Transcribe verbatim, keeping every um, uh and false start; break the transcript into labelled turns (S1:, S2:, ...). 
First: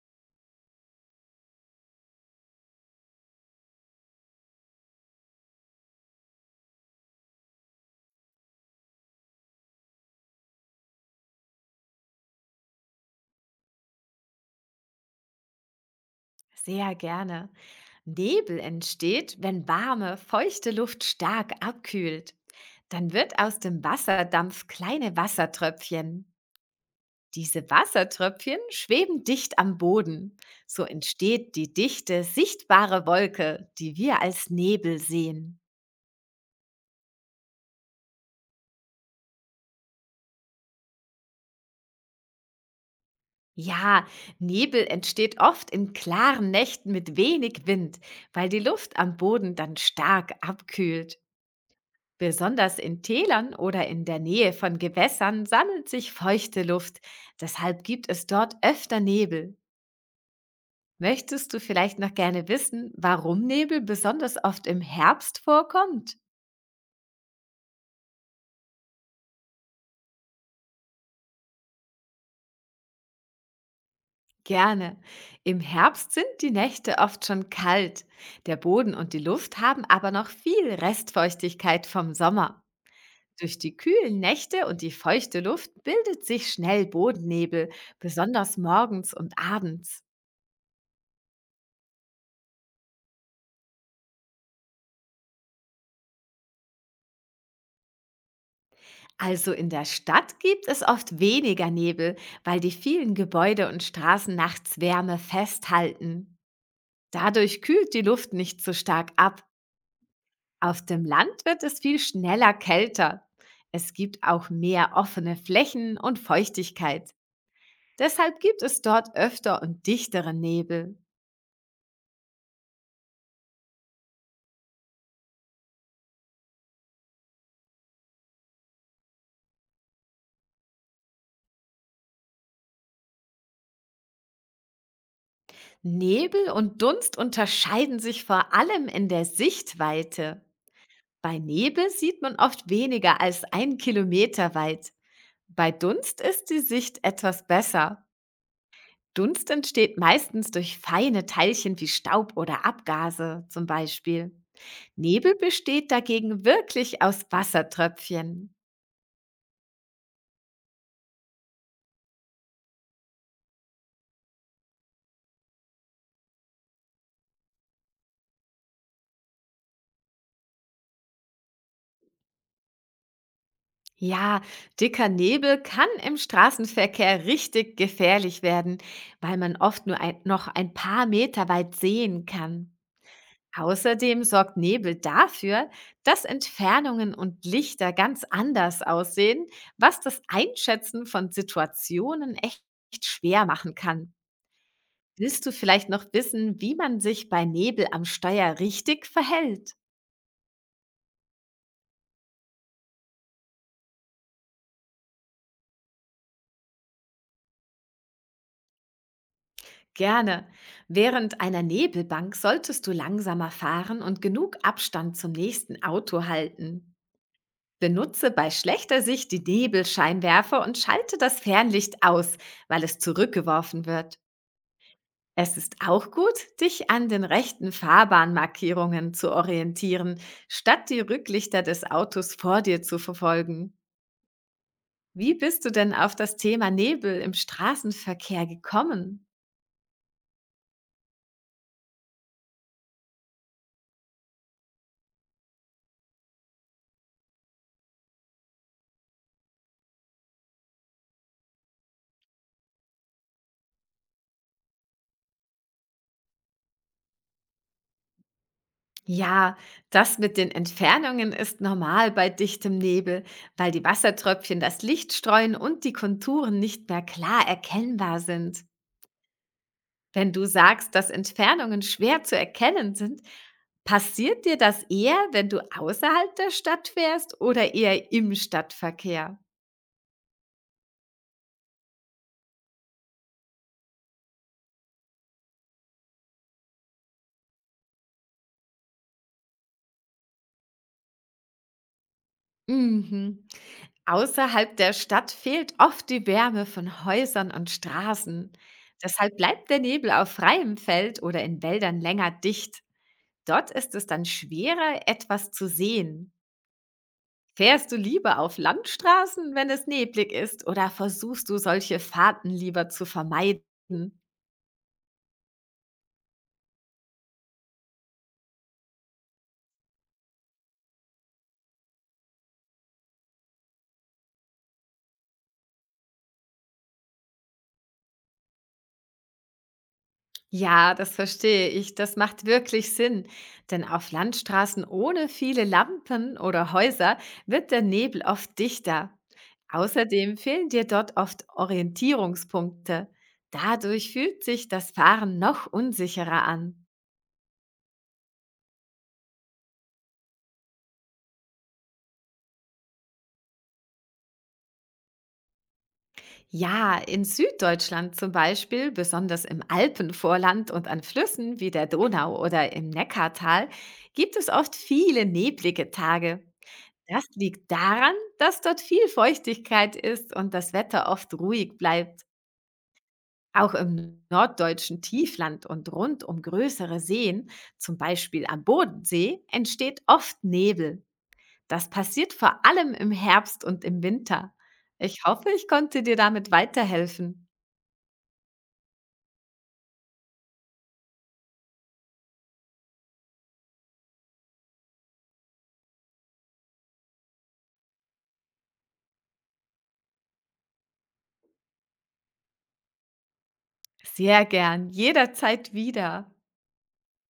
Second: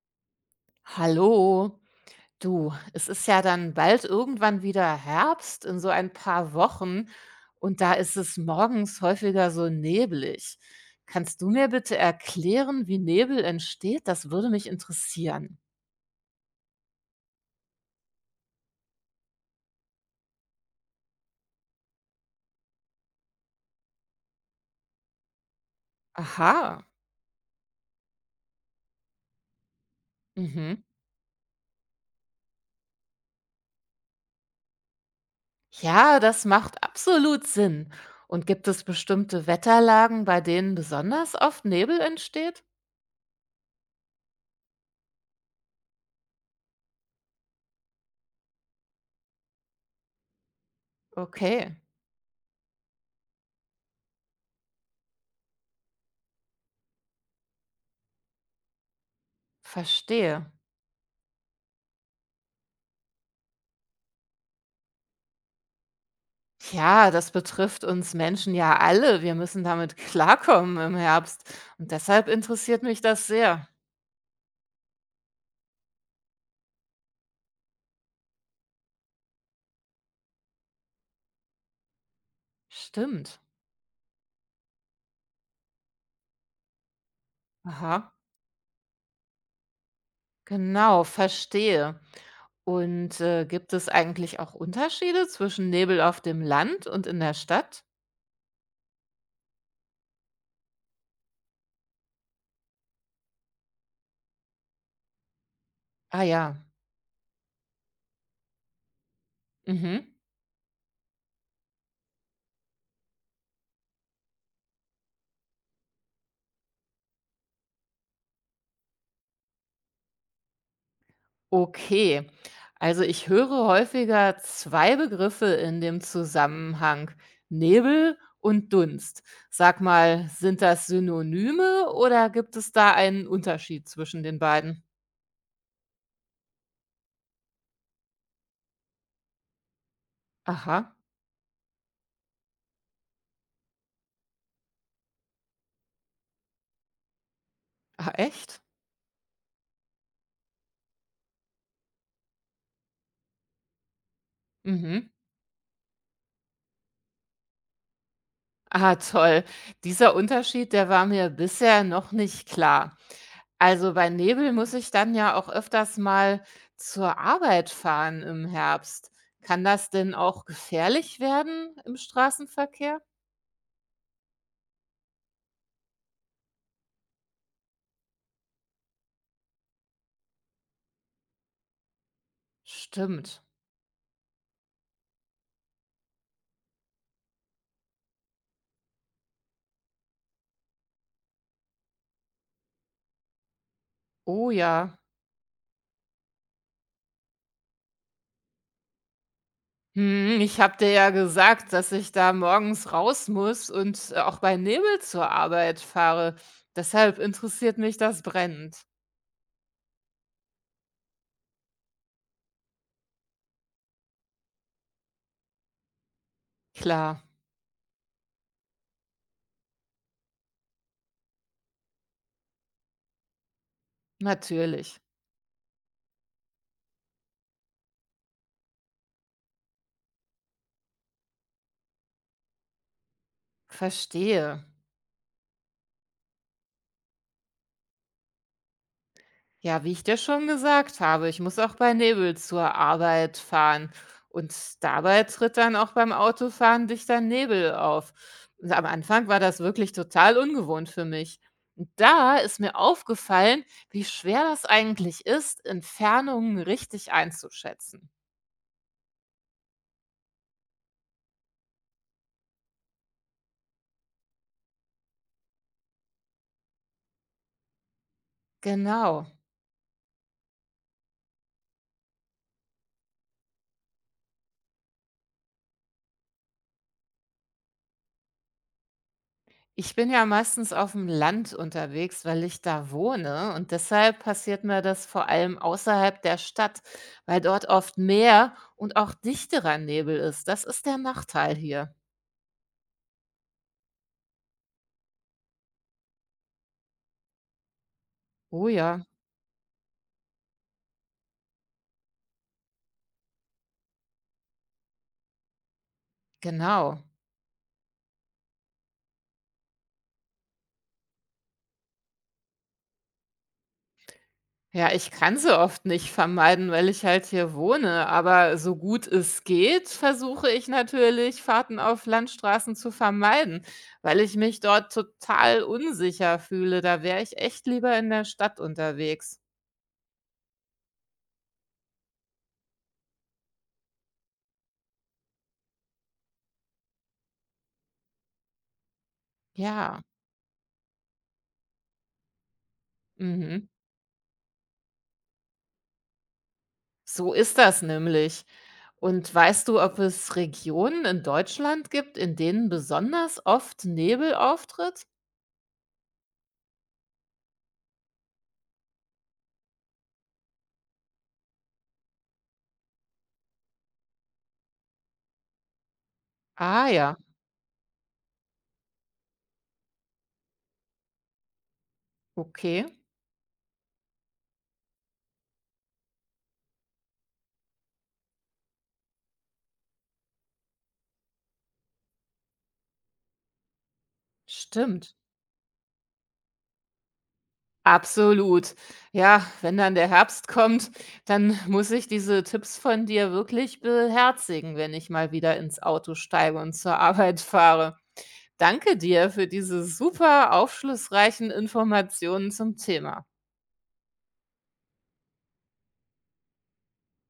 S1: Hallo, du, es ist ja dann bald irgendwann wieder Herbst in so ein paar Wochen und da ist es morgens häufiger so neblig. Kannst du mir bitte erklären, wie Nebel entsteht? Das würde mich interessieren.
S2: Sehr gerne. Nebel entsteht, wenn warme, feuchte Luft stark abkühlt. Dann wird aus dem Wasserdampf kleine Wassertröpfchen.
S1: Aha,
S2: Diese Wassertröpfchen schweben dicht am Boden.
S1: mhm.
S2: So entsteht die dichte, sichtbare Wolke, die wir als Nebel sehen.
S1: Ja, das macht absolut Sinn. Und gibt es bestimmte Wetterlagen, bei denen besonders oft Nebel entsteht?
S2: Ja, Nebel entsteht oft in klaren Nächten mit wenig Wind, weil die Luft am Boden dann stark abkühlt.
S1: Okay,
S2: Besonders in Tälern oder in der Nähe von Gewässern sammelt sich feuchte Luft. Deshalb gibt es dort öfter Nebel.
S1: verstehe.
S2: Möchtest du vielleicht noch gerne wissen, warum Nebel besonders oft im Herbst vorkommt?
S1: Ja, das betrifft uns Menschen ja alle. Wir müssen damit klarkommen im Herbst. Und deshalb interessiert mich das sehr.
S2: Gerne. Im Herbst sind die Nächte oft schon kalt. Der Boden und die Luft haben aber noch viel Restfeuchtigkeit vom Sommer.
S1: Stimmt.
S2: Durch die kühlen Nächte und die feuchte Luft bildet sich schnell Bodennebel,
S1: Aha.
S2: besonders morgens und abends.
S1: Genau, verstehe. Und äh, gibt es eigentlich auch Unterschiede zwischen Nebel auf dem Land und in der Stadt?
S2: Also in der Stadt gibt es oft weniger Nebel, weil die vielen Gebäude und Straßen nachts Wärme
S1: Ah
S2: festhalten.
S1: ja.
S2: Dadurch kühlt die Luft nicht so stark ab.
S1: Mhm.
S2: Auf dem Land wird es viel schneller kälter. Es gibt auch mehr offene Flächen und Feuchtigkeit. Deshalb gibt es dort öfter und dichtere Nebel.
S1: Okay, also ich höre häufiger zwei Begriffe in dem Zusammenhang, Nebel und Dunst. Sag mal, sind das Synonyme oder gibt es da einen Unterschied zwischen den beiden?
S2: Nebel und Dunst unterscheiden sich vor allem in der Sichtweite.
S1: Aha,
S2: Bei Nebel sieht man oft weniger als einen Kilometer weit. Bei Dunst ist die Sicht etwas besser.
S1: ah, echt?
S2: Dunst entsteht meistens durch feine Teilchen wie Staub oder Abgase zum Beispiel.
S1: Mhm.
S2: Nebel besteht dagegen wirklich aus Wassertröpfchen.
S1: Ah, toll. Dieser Unterschied, der war mir bisher noch nicht klar. Also bei Nebel muss ich dann ja auch öfters mal zur Arbeit fahren im Herbst. Kann das denn auch gefährlich werden im Straßenverkehr?
S2: Ja, dicker Nebel kann im Straßenverkehr richtig gefährlich werden, weil man oft nur ein, noch ein paar Meter weit sehen kann.
S1: Stimmt.
S2: Außerdem sorgt Nebel dafür, dass Entfernungen und Lichter ganz anders aussehen, was das Einschätzen von Situationen echt schwer machen kann.
S1: Oh ja.
S2: Willst du vielleicht noch wissen, wie man sich bei Nebel am Steuer richtig verhält?
S1: Hm, ich habe dir ja gesagt, dass ich da morgens raus muss und äh, auch bei Nebel zur Arbeit fahre. Deshalb interessiert mich das brennend.
S2: Gerne. Während einer Nebelbank solltest du langsamer fahren und genug Abstand zum nächsten Auto halten.
S1: Klar,
S2: Benutze bei schlechter Sicht die Nebelscheinwerfer und schalte das Fernlicht aus, weil es zurückgeworfen wird.
S1: natürlich.
S2: Es ist auch gut, dich an den rechten Fahrbahnmarkierungen zu orientieren, statt die Rücklichter des Autos vor dir zu verfolgen.
S1: Verstehe.
S2: Wie bist du denn auf das Thema Nebel im Straßenverkehr gekommen?
S1: Ja, wie ich dir schon gesagt habe, ich muss auch bei Nebel zur Arbeit fahren. Und dabei tritt dann auch beim Autofahren dichter Nebel auf. Und am Anfang war das wirklich total ungewohnt für mich. Und da ist mir aufgefallen, wie schwer das eigentlich ist, Entfernungen richtig einzuschätzen.
S2: Ja, das mit den Entfernungen ist normal bei dichtem Nebel, weil die Wassertröpfchen das Licht streuen und die Konturen nicht mehr klar erkennbar sind.
S1: Genau.
S2: Wenn du sagst, dass Entfernungen schwer zu erkennen sind, passiert dir das eher, wenn du außerhalb der Stadt fährst oder eher im Stadtverkehr?
S1: Ich bin ja meistens auf dem Land unterwegs, weil ich da wohne und deshalb passiert mir das vor allem außerhalb der Stadt, weil dort oft mehr und auch dichterer Nebel ist. Das ist der Nachteil hier.
S2: Mhm. Außerhalb der Stadt fehlt oft die Wärme von Häusern und Straßen.
S1: Oh ja,
S2: Deshalb bleibt der Nebel auf freiem Feld oder in Wäldern länger dicht. Dort ist es dann schwerer, etwas zu sehen.
S1: genau.
S2: Fährst du lieber auf Landstraßen, wenn es neblig ist, oder versuchst du solche Fahrten lieber zu vermeiden?
S1: Ja, ich kann sie oft nicht vermeiden, weil ich halt hier wohne, aber so gut es geht, versuche ich natürlich, Fahrten auf Landstraßen zu vermeiden, weil ich mich dort total unsicher fühle. Da wäre ich echt lieber in der Stadt unterwegs.
S2: Ja, das verstehe ich. Das macht wirklich Sinn. Denn auf Landstraßen ohne viele Lampen oder Häuser wird der Nebel oft dichter.
S1: Ja.
S2: Außerdem fehlen dir dort oft Orientierungspunkte.
S1: Mhm.
S2: Dadurch fühlt sich das Fahren noch unsicherer an.
S1: So ist das nämlich. Und weißt du, ob es Regionen in Deutschland gibt, in denen besonders oft Nebel auftritt?
S2: Ja, in Süddeutschland zum Beispiel, besonders im Alpenvorland und an Flüssen wie der Donau oder im Neckartal, gibt es oft viele neblige Tage.
S1: Ah ja,
S2: Das liegt daran, dass dort viel Feuchtigkeit ist und das Wetter oft ruhig bleibt.
S1: okay,
S2: Auch im norddeutschen Tiefland und rund um größere Seen, zum Beispiel am Bodensee, entsteht oft Nebel. Das passiert vor allem im Herbst und im Winter.
S1: stimmt.
S2: Ich hoffe, ich konnte dir damit weiterhelfen.
S1: Absolut. Ja, wenn dann der Herbst kommt, dann muss ich diese Tipps von dir wirklich beherzigen, wenn ich mal wieder ins Auto steige und zur Arbeit fahre. Danke dir für diese super aufschlussreichen Informationen zum Thema.
S2: Sehr gern, jederzeit wieder.